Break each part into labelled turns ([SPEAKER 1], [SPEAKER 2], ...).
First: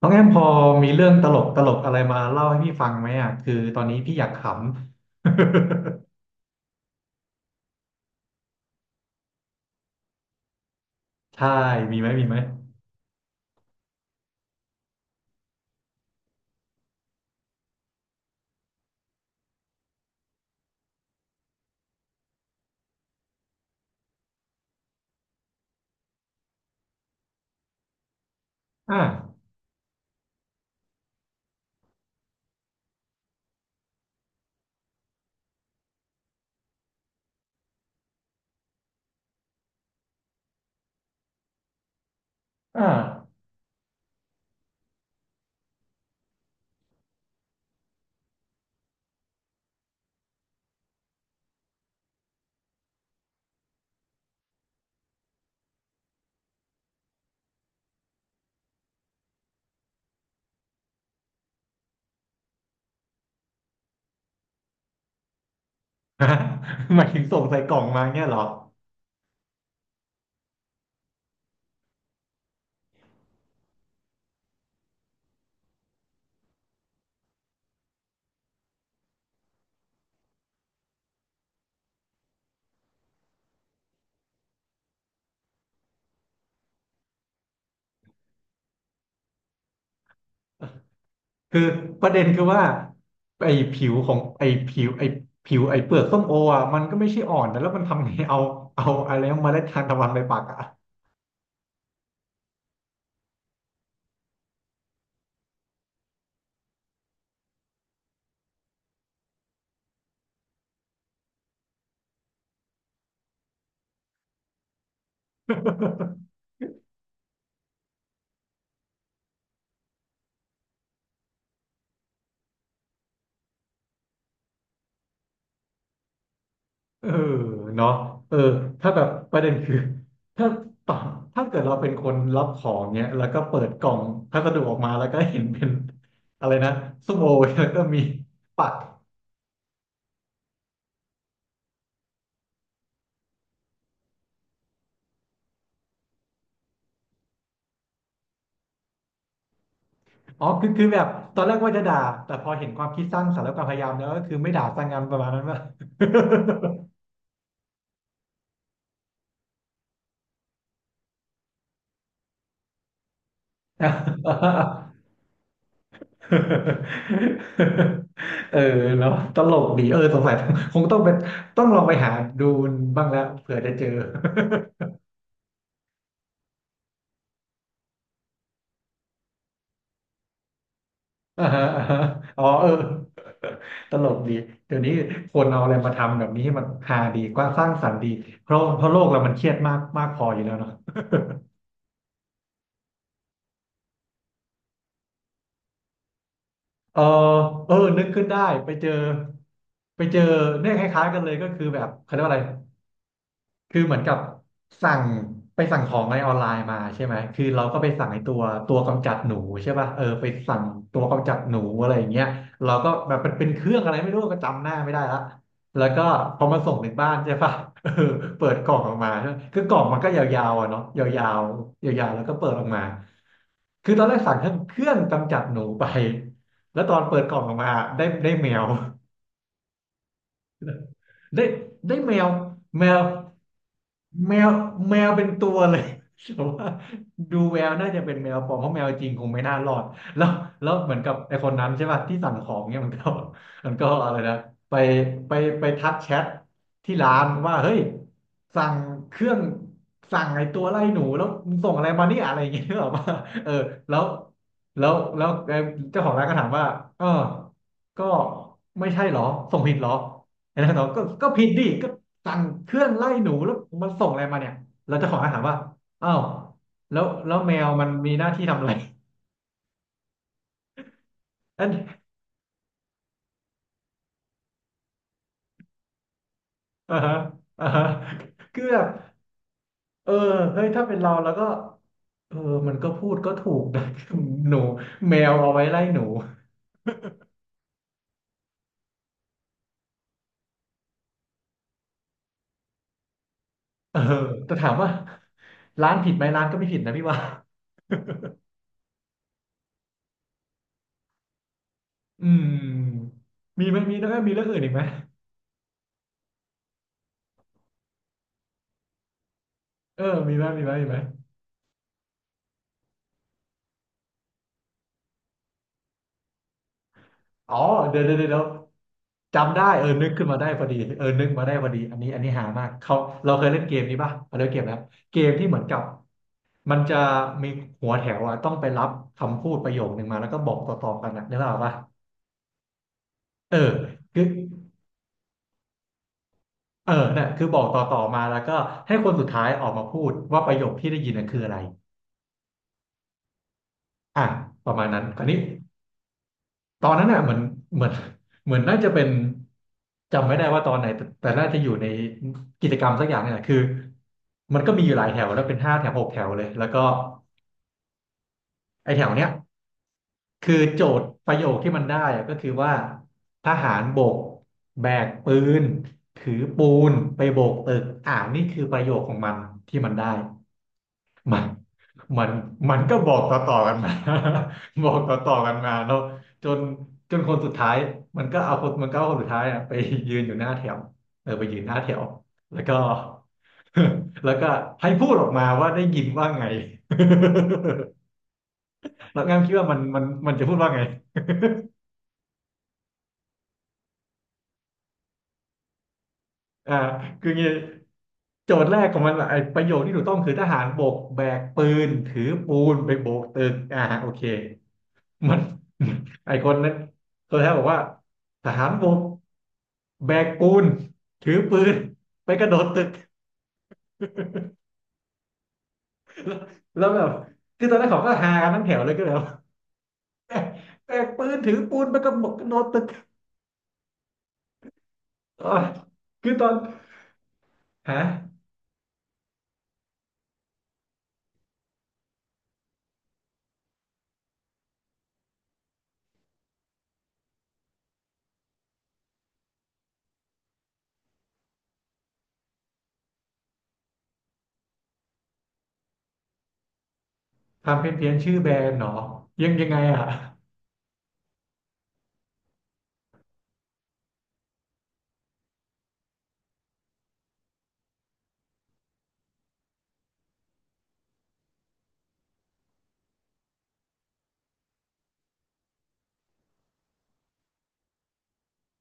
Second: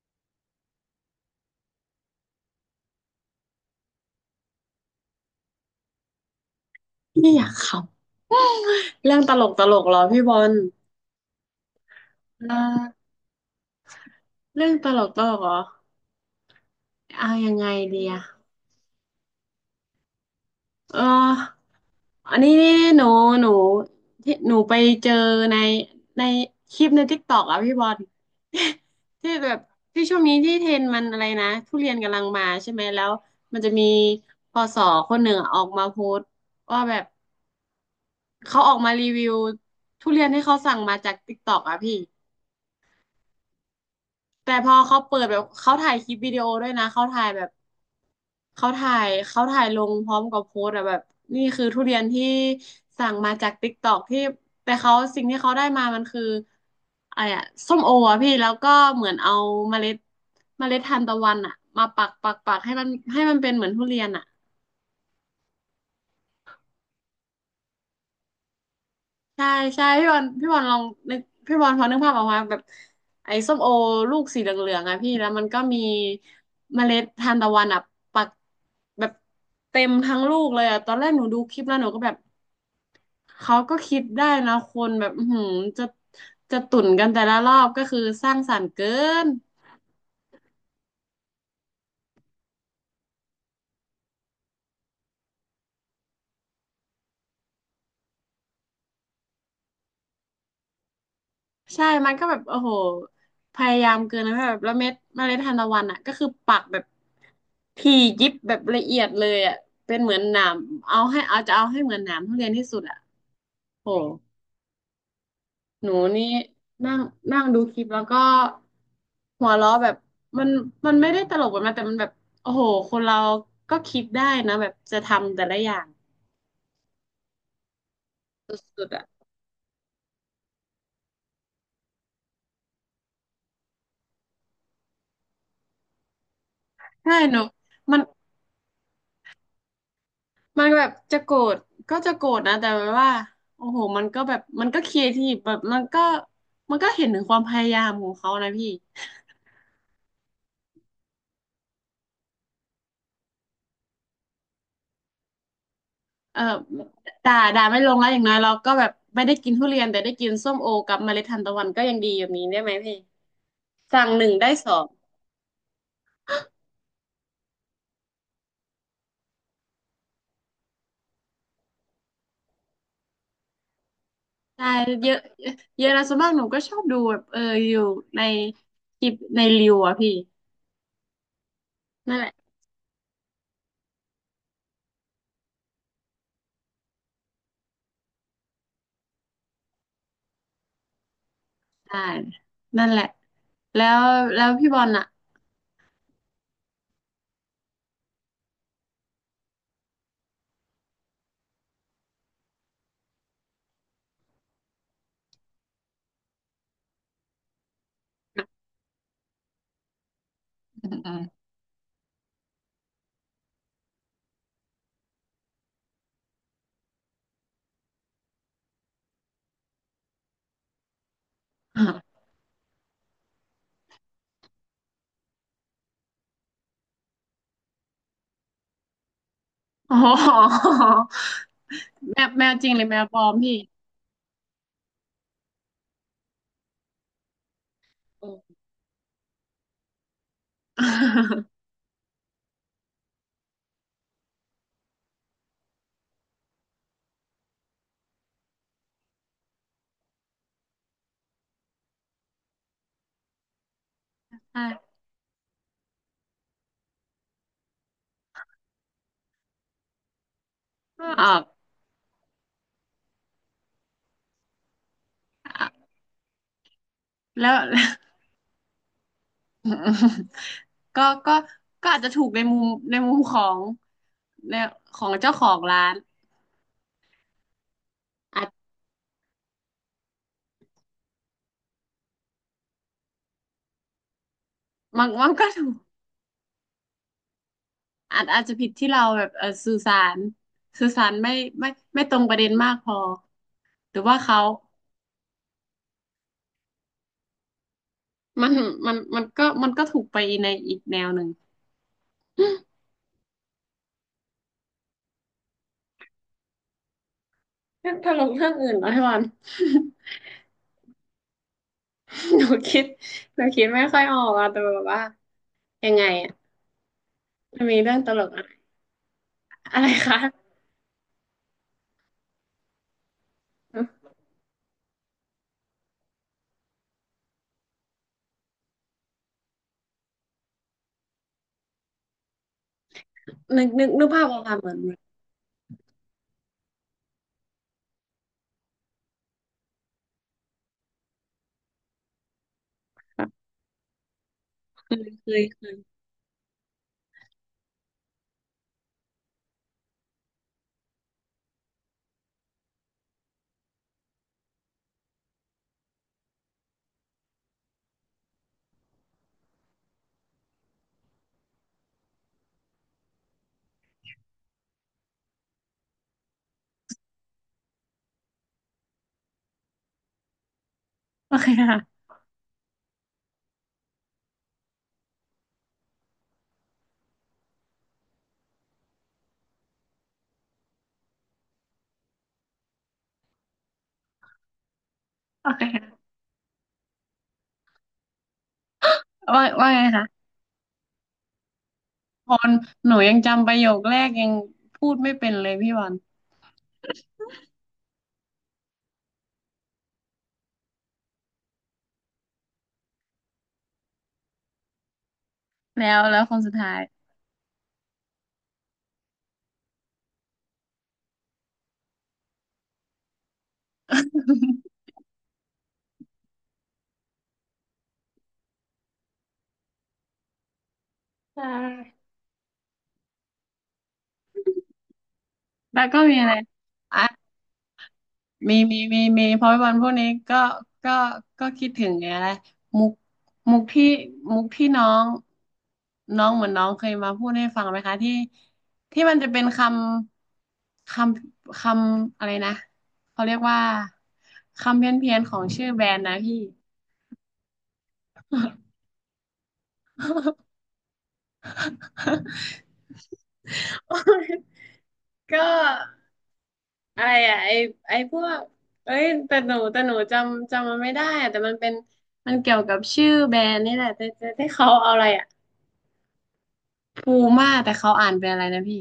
[SPEAKER 1] น้องแอมพอมีเรื่องตลกอะไรมาเล่าให้พี่ฟังไหมอ่ะคือตอนนี้พี่อยากขำ
[SPEAKER 2] พี่อยากขำเรื่องตลกตลกเหรอพี่บอล
[SPEAKER 1] ใช่มีไหมมีไหม
[SPEAKER 2] เออเรื่องตลกตลกเหรอเอายังไงดีอะเอออันนี้นี่หนูหนูที่หนูไปเจอในในคลิปในทิกตอกอะพี่บอล ที่
[SPEAKER 1] อ่า
[SPEAKER 2] แบบที่ช่วงนี้ที่เทรนด์มันอะไรนะทุเรียนกำลังมาใช่ไหมแล้วมันจะมีพสคนหนึ่งออกมาโพสต์ว่าแบบเขาออกมารีวิวทุเรียนที่เขาสั่งมาจากทิกตอกอะพี่
[SPEAKER 1] อ่า
[SPEAKER 2] แต่พอเขาเปิดแบบเขาถ่ายคลิปวิดีโอด้วยนะเขาถ่ายแบบเขาถ่ายลงพร้อมกับโพสต์อะแบบนี่คือทุเรียนที่สั่งมาจากติ๊กตอกที่แต่เขาสิ่งที่เขาได้มามันคืออะไรอะส้มโออะพี่แล้วก็เหมือนเอาเมล็ดเมล็ดทานตะวันอะมาปักปักปักให้มันเป็นเหมือนทุเรียนอะ
[SPEAKER 1] หมายถึงส่งใส่กล่องมาเนี่ยเหรอ
[SPEAKER 2] ใช่ใช่พี่บอลลองนึกพี่บอลพอนึกภาพออกมาแบบไอ้ส้มโอลูกสีเหลืองๆอะพี่แล้วมันก็มีเมล็ดทานตะวันอะปักแบบเต็มทั้งลูกเลยอะตอนแรกหนูดูคลิปแล้วหนูก็แบบเขาก็คิดได้นะคนแบบอื้อหือจะจะตุ่นกันแต่ละรอบก็คือสร้างสรรค์เกิน
[SPEAKER 1] คือประเด็นคือว่าไอ้ผิวของไอ้ผิวไอ้ผิวไอ้เปลือกส้มโออ่ะมันก็ไม่ใช่อ่อนนะแล้วมันทำไงเอาอะไรนะเมล็ดทานตะวันไปปักอ่ะ
[SPEAKER 2] ใช่ มันก็แบบโอ้โหพยายามเกินนะแบบแล้วเมล็ดทานตะวันอ่ะก็คือปักแบบถี่ยิบแบบละเอียดเลยอ่ะเป็นเหมือนหนามเอาให้เอาจะเอาให้เหมือนหนามทุเรียนที่สุดอ่ะโหหนูนี่ นั่งนั่งดูคลิปแล้วก็หัวเราะแบบมันมันไม่ได้ตลกแบบนั้นแต่มันแบบโอ้โห คนเราก็คิดได้นะแบบจะทำแต่ละอย่าง
[SPEAKER 1] เออเนาะเออ
[SPEAKER 2] สุด
[SPEAKER 1] ถ้า
[SPEAKER 2] ๆ
[SPEAKER 1] แบ
[SPEAKER 2] อ่ะ
[SPEAKER 1] บประเด็นคือ ถ้าต่อถ้าเกิดเราเป็นคนรับของเนี้ยแล้วก็เปิดกล่องพัสดุออกมาแล้วก็เห็นเป็น อะไรนะส้
[SPEAKER 2] ใช่
[SPEAKER 1] มโอ
[SPEAKER 2] หนู
[SPEAKER 1] แล้วก็
[SPEAKER 2] มั
[SPEAKER 1] มี
[SPEAKER 2] น
[SPEAKER 1] ปัก
[SPEAKER 2] มันแบบจะโกรธก็จะโกรธนะแต่แบบว่าโอ้โหมันก็ครีเอทีฟแบบมันก็เห็นถึงความพยายามของเขานะพี่
[SPEAKER 1] อ๋อคือแบบตอนแรกว่าจะด่าแต่พอเห็นความคิดสร้างสรรค์และความพยายามแล้วก็คือไม่ด่าสร้างงานประมาณนั้นว่า
[SPEAKER 2] เออด่าไม่ลงแล้วอย่างน้อยเราก็แบบไม่ได้กินทุเรียนแต่ได้กินส้มโอกับเมล็ดทานตะวันก็ยังดีแบบนี้ได้ไหมพี่สั่งหนึ่งได้สอง
[SPEAKER 1] เออเนาะตลกดีเออสงสัยคงต้องเป็นต้องลองไปหาดูบ้างแล้วเผื่อจะเจอ
[SPEAKER 2] ใช่เยอะเยอะนะส่วนมากหนูก็ชอบดูแบบเอออยู่ในคลิปในรีวอะพี่
[SPEAKER 1] อ่าฮะอ่าฮะ
[SPEAKER 2] นั่นแหละ
[SPEAKER 1] อ๋อเออ ตลกดี เดี๋ยวนี้คนเอาอะไรมาทำแบบนี้ให้มันฮาดีกว่างสร้างสรรค์ดีเพราะโลกเรามันเครียดมากมากพออยู่แล้วเนาะ
[SPEAKER 2] ใช่นั่นแหละแล้วแล้วพี่บอลอะ
[SPEAKER 1] เออเออนึกขึ้นได้ไปเจอไปเจอเนี่ยคล้ายๆกันเลยก็คือแบบเขาเรียกว่าอะไร คือเหมือนกับสั่งไปสั่งของอะไรออนไลน์มาใช่ไหมคือเราก็ไปสั่งไอ้ตัวกำจัดหนูใช่ป่ะเออไปสั่งตัวกำจัดหนูอะไรอย่างเงี้ยเราก็แบบเป็นเครื่องอะไรไม่รู้ก็จำหน้าไม่ได้ละแล้วก็พอมาส่งถึงบ้านใช่ป่ะ เออเปิดกล่องออกมาใช่ปะคือกล่องมันก็ยาวๆอ่ะเนาะยาวๆ ยาวๆ
[SPEAKER 2] อ
[SPEAKER 1] แล้วก็เปิดออกมาคือตอนแรกสั่งเครื่องกำจัดหนูไปแล้วตอนเปิดกล่องออกมาได้แมว
[SPEAKER 2] อ๋อ
[SPEAKER 1] ได้ได้แม
[SPEAKER 2] แม
[SPEAKER 1] ว
[SPEAKER 2] วแมวจริงห
[SPEAKER 1] แม
[SPEAKER 2] รือแม
[SPEAKER 1] ว
[SPEAKER 2] วปลอมพี่
[SPEAKER 1] แมวแมวเป็นตัวเลย แต่ว่าดูแววน่าจะเป็น
[SPEAKER 2] อื
[SPEAKER 1] แมวปลอ
[SPEAKER 2] ม
[SPEAKER 1] มเพราะแมวจริงคงไม่น่ารอดแล้วแล้วเหมือนกับไอ้ค นนั้นใช่ป่ะที่สั่งของเนี่ยมันก็มันก็อะไรนะไปไปไปทักแชทที่ร้านว่าเฮ้ยสั่งเครื่องสั่งไอ้ตัวไล่หนูแล้วมึงส่งอะไรมาเนี่ยอะไรอย่างเงี้ยหรอป่ะเออแล้ว
[SPEAKER 2] ใช่
[SPEAKER 1] แล้วแล้วไอ้เจ้าของร้านก็ถามว่าเออก็ไม่ใช่เหรอส่งผิดเหรอ ไอ้นั่นบอก ก็
[SPEAKER 2] ก็อ
[SPEAKER 1] ก็
[SPEAKER 2] อก
[SPEAKER 1] ผิดดิก็สั่งเครื่องไล่หนูแล้วมาส่งอะไรมาเนี่ยเราเจ้าของร้านถามว่าอ้าวแล้ว
[SPEAKER 2] แล้
[SPEAKER 1] แม
[SPEAKER 2] ว
[SPEAKER 1] วมันมีหน้าที่ทำอะไร
[SPEAKER 2] ก็ก็
[SPEAKER 1] อัน
[SPEAKER 2] ก็อาจจะถูกในมุมในมุมในของเจ้าของร้าน
[SPEAKER 1] อ่าฮะอ่าฮะ
[SPEAKER 2] อาจ
[SPEAKER 1] คือแบบเออเฮ้ยถ้าเป็นเราแล้วก็เออมันก็พูดก็ถูกนะ หนู
[SPEAKER 2] มัน
[SPEAKER 1] แม
[SPEAKER 2] มั
[SPEAKER 1] ว
[SPEAKER 2] นก็
[SPEAKER 1] เอาไว้
[SPEAKER 2] ถูก
[SPEAKER 1] ไล่หนู
[SPEAKER 2] อาจจะผิดที่เราแบบเออสื่อสารสื่อสารไม่ไม่ตรงประเด็นมากพอห
[SPEAKER 1] เอ
[SPEAKER 2] รื
[SPEAKER 1] อ
[SPEAKER 2] อว่าเขา
[SPEAKER 1] แต่ถามว่าร้านผิดไหมร้านก็ไม่ผิดนะพี่ว่า
[SPEAKER 2] มันมันก็ถูกไปในอีกแนวหนึ่ง
[SPEAKER 1] อืมมีไหมมีแล้วก็มีเรื่องอื่นอีกไหม
[SPEAKER 2] ถ้าลงเรื่องอื่นนะพี่บอล
[SPEAKER 1] เออมีไหมมีไหมมีไหม
[SPEAKER 2] หนูคิดหนูคิดไม่ค่อยออกอะแต่แบบว่ายังไงอะ
[SPEAKER 1] อ๋อ
[SPEAKER 2] มันมีเรื่อ
[SPEAKER 1] เดี๋
[SPEAKER 2] ง
[SPEAKER 1] ยว
[SPEAKER 2] ต
[SPEAKER 1] เดี๋ยว
[SPEAKER 2] ลก
[SPEAKER 1] เดี๋ย
[SPEAKER 2] อะ
[SPEAKER 1] ว
[SPEAKER 2] ไร
[SPEAKER 1] จำได้
[SPEAKER 2] อะ
[SPEAKER 1] เอ
[SPEAKER 2] ไร
[SPEAKER 1] อนึก
[SPEAKER 2] คะ
[SPEAKER 1] ขึ้นมาได้พอดีเออนึกมาได้พอดีอันนี้หามากเขาเราเคยเล่นเกมนี้ป่ะเราเล่นเกมแล้วเกมที่เหมือนกับมันจะมีหัวแถวอ่ะต้องไปรับคำพูดประโยคหนึ่งมาแล้วก็บอกต่อๆกันนะนึกออกป่ะเอ
[SPEAKER 2] นึก
[SPEAKER 1] อ
[SPEAKER 2] นึกนึก
[SPEAKER 1] คื
[SPEAKER 2] ภา
[SPEAKER 1] อ
[SPEAKER 2] พออกค่ะเหมือน
[SPEAKER 1] เออเนี่ยคือบอกต่อๆมาแล้วก็ให้คนสุดท้ายออกมาพูดว่าประโยคที่ได้ยินน่ะคืออะไร
[SPEAKER 2] ค่ะ
[SPEAKER 1] อ่ะประมาณ
[SPEAKER 2] เค
[SPEAKER 1] นั้น
[SPEAKER 2] ย
[SPEAKER 1] คราว
[SPEAKER 2] เค
[SPEAKER 1] นี้
[SPEAKER 2] ยเคย
[SPEAKER 1] ตอนนั้นน่ะเหมือนเหมือนน่าจะเป็นจำไม่ได้ว่าตอนไหนแต่แต่น่าจะอยู่ในกิจกรรมสักอย่างเนี่ยแหละคือมันก็มีอยู่หลายแถวแล้วเป็นห้าแถวหกแถวเลยแล้วก็ไอ้แถวเนี้ยคือโจทย์ประโยคที่มันได้อะก็คือว่าทหารบกแบกปืนถือปูนไปโบกตึกอ่านี่คือประโยคของมันที่มันได้
[SPEAKER 2] โอ
[SPEAKER 1] มัน
[SPEAKER 2] เคค่ะ
[SPEAKER 1] มันมันก็บอกต่อกันมา บอกต่อกันมาแล้วจนจนคนสุดท้าย มันก็เอาคนมันก็เอาคนสุดท้ายอะไปยืนอยู่หน้าแถวเออไปยืนหน้าแถวแล้วก็ แล้วก็ให้พูดออกมา
[SPEAKER 2] โอเค
[SPEAKER 1] ว่าได้ยิน
[SPEAKER 2] ค่ะ
[SPEAKER 1] ว่าไง แล้วงั้น
[SPEAKER 2] ว่า
[SPEAKER 1] คิดว่า
[SPEAKER 2] ว่า
[SPEAKER 1] มัน
[SPEAKER 2] ไง
[SPEAKER 1] มัน
[SPEAKER 2] คะ
[SPEAKER 1] มันจะพูดว่าไง
[SPEAKER 2] ตอนหนูยังจำประโยคแรกยังพูดไม่เป็นเลยพี่วัน
[SPEAKER 1] อ่าคืองี้โจทย์แรกของมันอะไอ้ประโยคที่ถูกต้องคือทหารบกแบกปืนถือปูนไปโบกตึกอ่าโอเค มัน
[SPEAKER 2] แล้ว
[SPEAKER 1] ไอ
[SPEAKER 2] คน
[SPEAKER 1] ค
[SPEAKER 2] สุด
[SPEAKER 1] นนั้
[SPEAKER 2] ท้า
[SPEAKER 1] น
[SPEAKER 2] ย
[SPEAKER 1] ตัวแทนบอกว่าทหารบกแบกปูนถือปืนไปกระโดดตึก แล้วแบบคือตอนนั้นเขาก็ฮากันทั้งแถวเลยก็เลยแบบแบก แบกปืน
[SPEAKER 2] ใช
[SPEAKER 1] ถือปูนไปก
[SPEAKER 2] ่
[SPEAKER 1] ระโดดกระโดดตึกอ๋อ
[SPEAKER 2] แล้วก็มีอะ
[SPEAKER 1] คือ
[SPEAKER 2] ไร
[SPEAKER 1] ตอนฮะ
[SPEAKER 2] มีเพราะวันพวกนี้ก็ก็ก็คิดถึงไงอะไรมุกมุกที่มุกที่น้องน้องเหมือนน้องเคยมาพูดให้ฟังไหมคะที่ที่มันจะเป็นคำำคอะไรนะเขาเรียกว่าคำเพี้ยนเพียนของชื่อแบรนด์นะพี่
[SPEAKER 1] ทำเพี้ยนเพียชื่อแบรนด์เหรอยังไงอ่ะ
[SPEAKER 2] ก็อะไรอะไอพวกเอ้ยแต่หนูจำมันไม่ได้อะแต่มันเป็นมันเกี่ยวกับชื่อแบรนด์นี่แหละแต่แต่ที่เขาเอาอะไรอ่ะ ปูม่าแต่เขาอ่านเป็นอะไรนะพี่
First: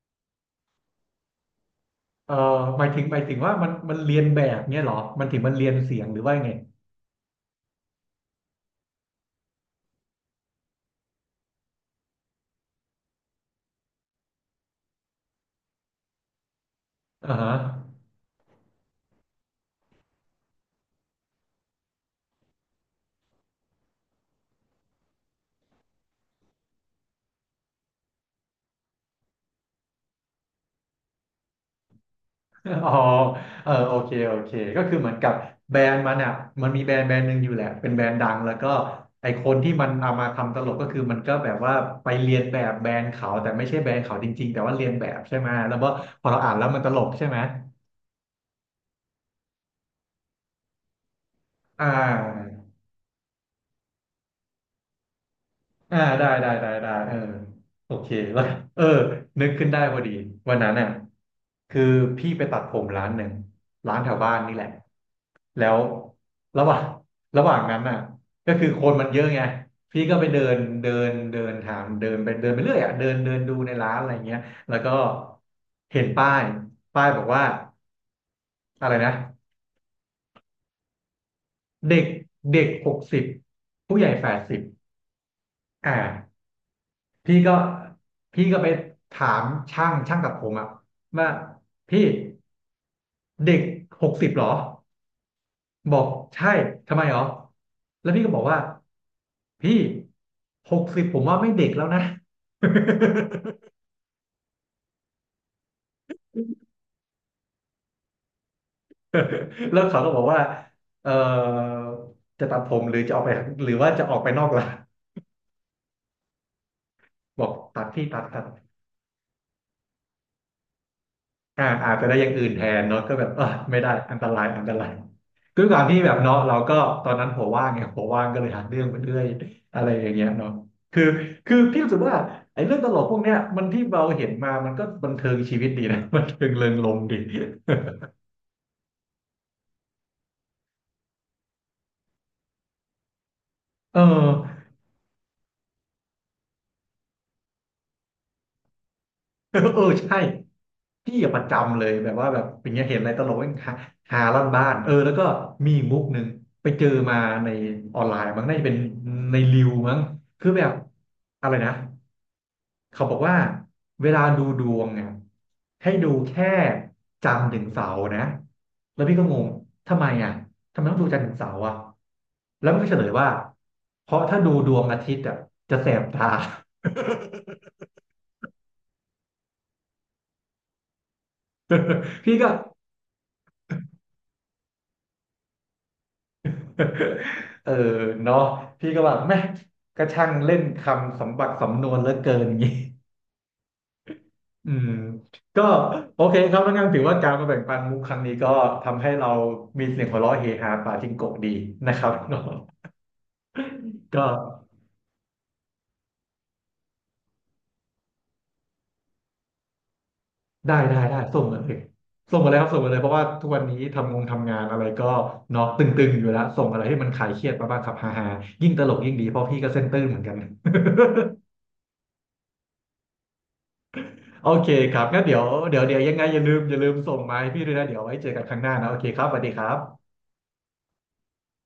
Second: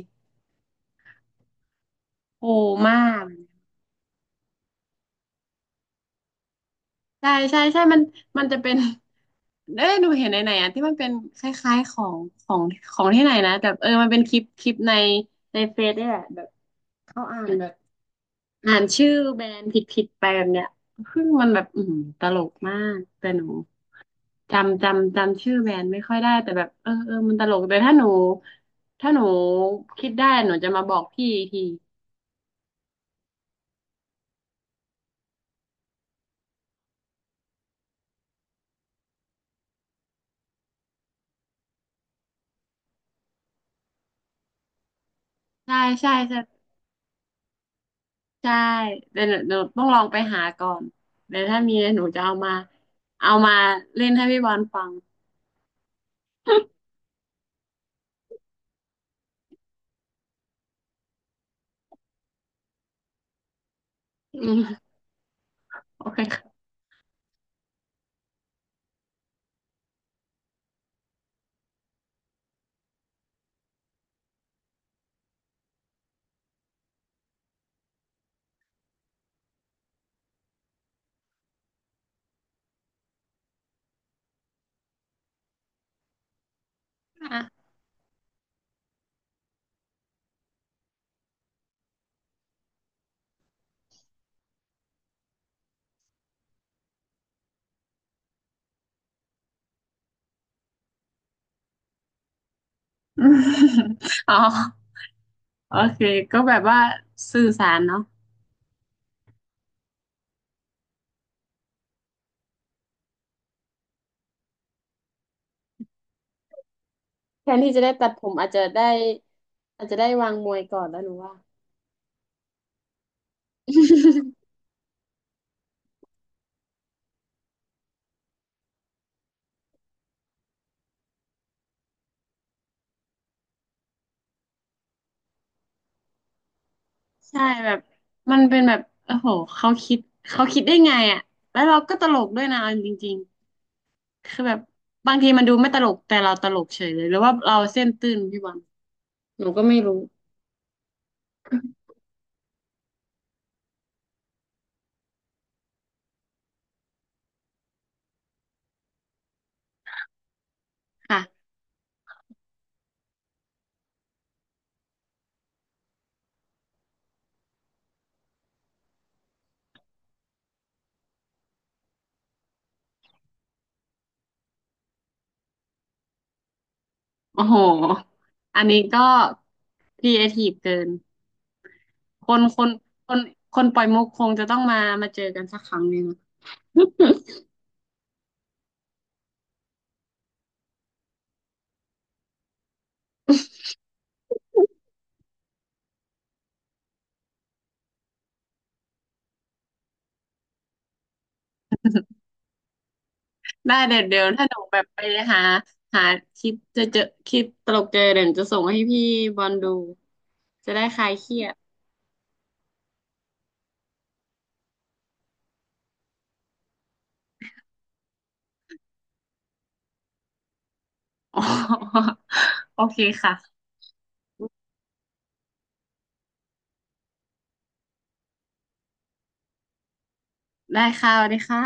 [SPEAKER 1] เออ
[SPEAKER 2] ปู
[SPEAKER 1] หมาย
[SPEAKER 2] ม่า
[SPEAKER 1] ถึงหมายถึงว่ามันมันเรียนแบบเนี้ยเหรอมันถึงมันเรียนเสียงหรือว่ายังไง
[SPEAKER 2] ใช่ใช่มันมันจะเป็น เอ้ยหนูเห็นไหนไหนอ่ะที่มันเป็นคล้ายๆของของของที่ไหนนะแต่เออมันเป็นคลิปในเฟซเนี่ยแหละแบบเขา
[SPEAKER 1] อ่า
[SPEAKER 2] อ่าน
[SPEAKER 1] ฮะ
[SPEAKER 2] แบบอ่านชื่อแบรนด์ผิดๆไปแบบเนี้ยซึ่งมันแบบอืมตลกมากแต่หนูจำชื่อแบรนด์ไม่ค่อยได้แต่แบบเออเออมันตลกแต่ถ้าหนูถ้าหนูคิดได้หนูจะมาบอกพี่อีกที
[SPEAKER 1] อ๋อเออโอเคโอเคก็คือเหมือนกับแบรนด์มันอ่ะมันมีแบรนด์แบรนด์หนึ่งอยู่แหละเป็นแบรนด์ดังแล้วก็ไอคนที่มันเอามาทำตลกก็คือมันก็แบบว่าไปเรียนแบบแบรนด์เขาแต่ไม่ใช่แบรนด์เขาจริงๆแต่ว่าเรียนแบบใช่ไหมแล้
[SPEAKER 2] ใช่
[SPEAKER 1] วก็
[SPEAKER 2] ใช่
[SPEAKER 1] พอ
[SPEAKER 2] ใช่
[SPEAKER 1] เราอ่านแล้วมันตลกใช่ไหม
[SPEAKER 2] ใช่เดี๋ยวหนูต้องลองไปหาก่อนเดี๋ยวถ้ามี
[SPEAKER 1] อ่า
[SPEAKER 2] เดี๋ยวหนูจะเอามาเอามาเล่นให้พี่บอลฟัง
[SPEAKER 1] อ่าได้ได้ได้ได้เออโอเคแล้วเออนึกขึ้นได้พอดีวันนั้นน่ะคือพี่ไปตัดผมร้านหนึ่งร้านแถวบ้าน
[SPEAKER 2] อื
[SPEAKER 1] นี่แหละ
[SPEAKER 2] ม
[SPEAKER 1] แล้ว
[SPEAKER 2] โอเค
[SPEAKER 1] ระหว่างระหว่างนั้นน่ะก็คือคนมันเยอะไงพี่ก็ไปเดินเดินเดินถามเดินไปเดินไปเรื่อยอ่ะเดินเดินดูในร้านอะไรเงี้ยแล้วก็เห็นป้ายบอกว่าอะไรนะเด็กเด็กหกสิบผู้ใหญ่80อ่า พี่ก็
[SPEAKER 2] ค่ะ
[SPEAKER 1] ไปถามช่างตัดผมอะว่าพี่เด็กหกสิบหรอบอกใช่ทำไมหรอแล้วพี่ก็บอกว่าพี่หกสิบผมว่าไม่เด็กแล้วนะ
[SPEAKER 2] อะอ๋อโอเคก็แบบว่าสื่อสารเนาะ
[SPEAKER 1] แล้วเขาก็บอกว่าเออจะตัดผมหรือจะออกไปหรือว่าจะออกไปนอกล่ะบอ
[SPEAKER 2] แท
[SPEAKER 1] ก
[SPEAKER 2] นที่
[SPEAKER 1] ตั
[SPEAKER 2] จะ
[SPEAKER 1] ด
[SPEAKER 2] ได้
[SPEAKER 1] พี่
[SPEAKER 2] ตัด
[SPEAKER 1] ตั
[SPEAKER 2] ผ
[SPEAKER 1] ด
[SPEAKER 2] ม
[SPEAKER 1] ตัด
[SPEAKER 2] อาจจะได้อาจจะได้วางมวยก่อนแล้วหนูว่า
[SPEAKER 1] อ่าอาจจะได้อย่างอื่นแทนเนาะก็แบบเออไม่ได้อันตรายอันตรายด้วยความที่แบบเนาะเราก็ตอนนั้นหัวว่างไงหัวว่างก็เลยหาเรื่องไปเรื่อยอะไรอย่างเงี้ยเนาะคือพี่รู้สึกว่าไอ้เรื่องตลกพวกเนี้ยมันที่เราเห็นมามันก็บันเทิงชีวิตดีนะ บันเทิงเริงรมย์ดี
[SPEAKER 2] ใช่แบบมันเป็นแบบโอ้โหเขาคิดเขาคิดได้ไงอ่ะแล้วเราก็ตลกด้วยนะเอาจริง
[SPEAKER 1] เออ
[SPEAKER 2] ๆคือแบบบางทีมันดูไม่ตลกแต่เราตลกเฉยเลยหรือว่าเราเส้นตื้นพี่บอลหนู
[SPEAKER 1] เออ
[SPEAKER 2] ก็ไม่
[SPEAKER 1] เออ
[SPEAKER 2] รู้
[SPEAKER 1] ใช่พี่อะประจำเลยแบบว่าแบบอย่างเงี้ยเห็นอะไรตลกเองหาลั่นบ้านเออแล้วก็มีอีกมุกหนึ่งไปเจอมาในออนไลน์มั้งน่าจะเป็นในรีวมั้งคือแบบ
[SPEAKER 2] ค่ะ
[SPEAKER 1] อะไรนะเขาบอกว่าเวลาดูดวงเนี่ยให้ดูแค่จันทร์ถึงเสาร์นะแล้วพี่ก็งงทำไมอ่ะทำไมต้องดูจันทร์ถึงเสาร์อ่ะแล้วมันก็เฉลยว่าเพราะถ้าดูดวงอาทิตย์อ่ะจะแสบตา
[SPEAKER 2] โอ้โห อันนี้ก็ครีเอทีฟเกิน ค
[SPEAKER 1] พี่
[SPEAKER 2] น
[SPEAKER 1] ก็
[SPEAKER 2] คนคนคนปล่อยมุกคงจะต้องมามาเจอกันสักครั้งหนึ่ง
[SPEAKER 1] เออเนาะพี่ก็แบบแม่งก็ช่างเล่นคำสมบัติสำนวนเหลือเกินงี้อืมก็โอเคครับแล้วงั้นถือว่าการมาแบ่งปันมุกครั้งนี้ก็ทำให้เรามีเสียงหัวเราะเฮฮาปาจิงโกะดีนะครับ
[SPEAKER 2] ได้เดี๋ยวเดี๋ย
[SPEAKER 1] ก็
[SPEAKER 2] วถ้าหนูแบบไปหาหาคลิปเจะเจอคลิปตลกเจอเดี๋ยวหนูจะส่งให้พี่บอลดู จะ
[SPEAKER 1] ได้
[SPEAKER 2] ได้ค
[SPEAKER 1] ได้
[SPEAKER 2] ลาย
[SPEAKER 1] ได้
[SPEAKER 2] เครี
[SPEAKER 1] ส่ง
[SPEAKER 2] ยด
[SPEAKER 1] มาเลย ส่งมาเลยครับส่งมาเลยเพราะว่าทุกวันนี้ทำงงทำงานอะไรก็เนาะตึงๆอยู่แล้วส่งอะไรให้มันคลายเครียดมาบ้างครับฮ่าๆยิ่งตลกยิ่งดีเพราะพี่ก็เส้นตื้นเหมือนกัน
[SPEAKER 2] อ๋อโอเคค่ะ
[SPEAKER 1] โอเคครับงั้นเดี๋ยวยังไงอย่าลืมส่งมาให้พี่ด้วยนะเดี๋ยวไว้เจอกันครั้งหน้านะโอเคครับสวัสดีครับ
[SPEAKER 2] ได้ค่ะสวัสดีค่ะ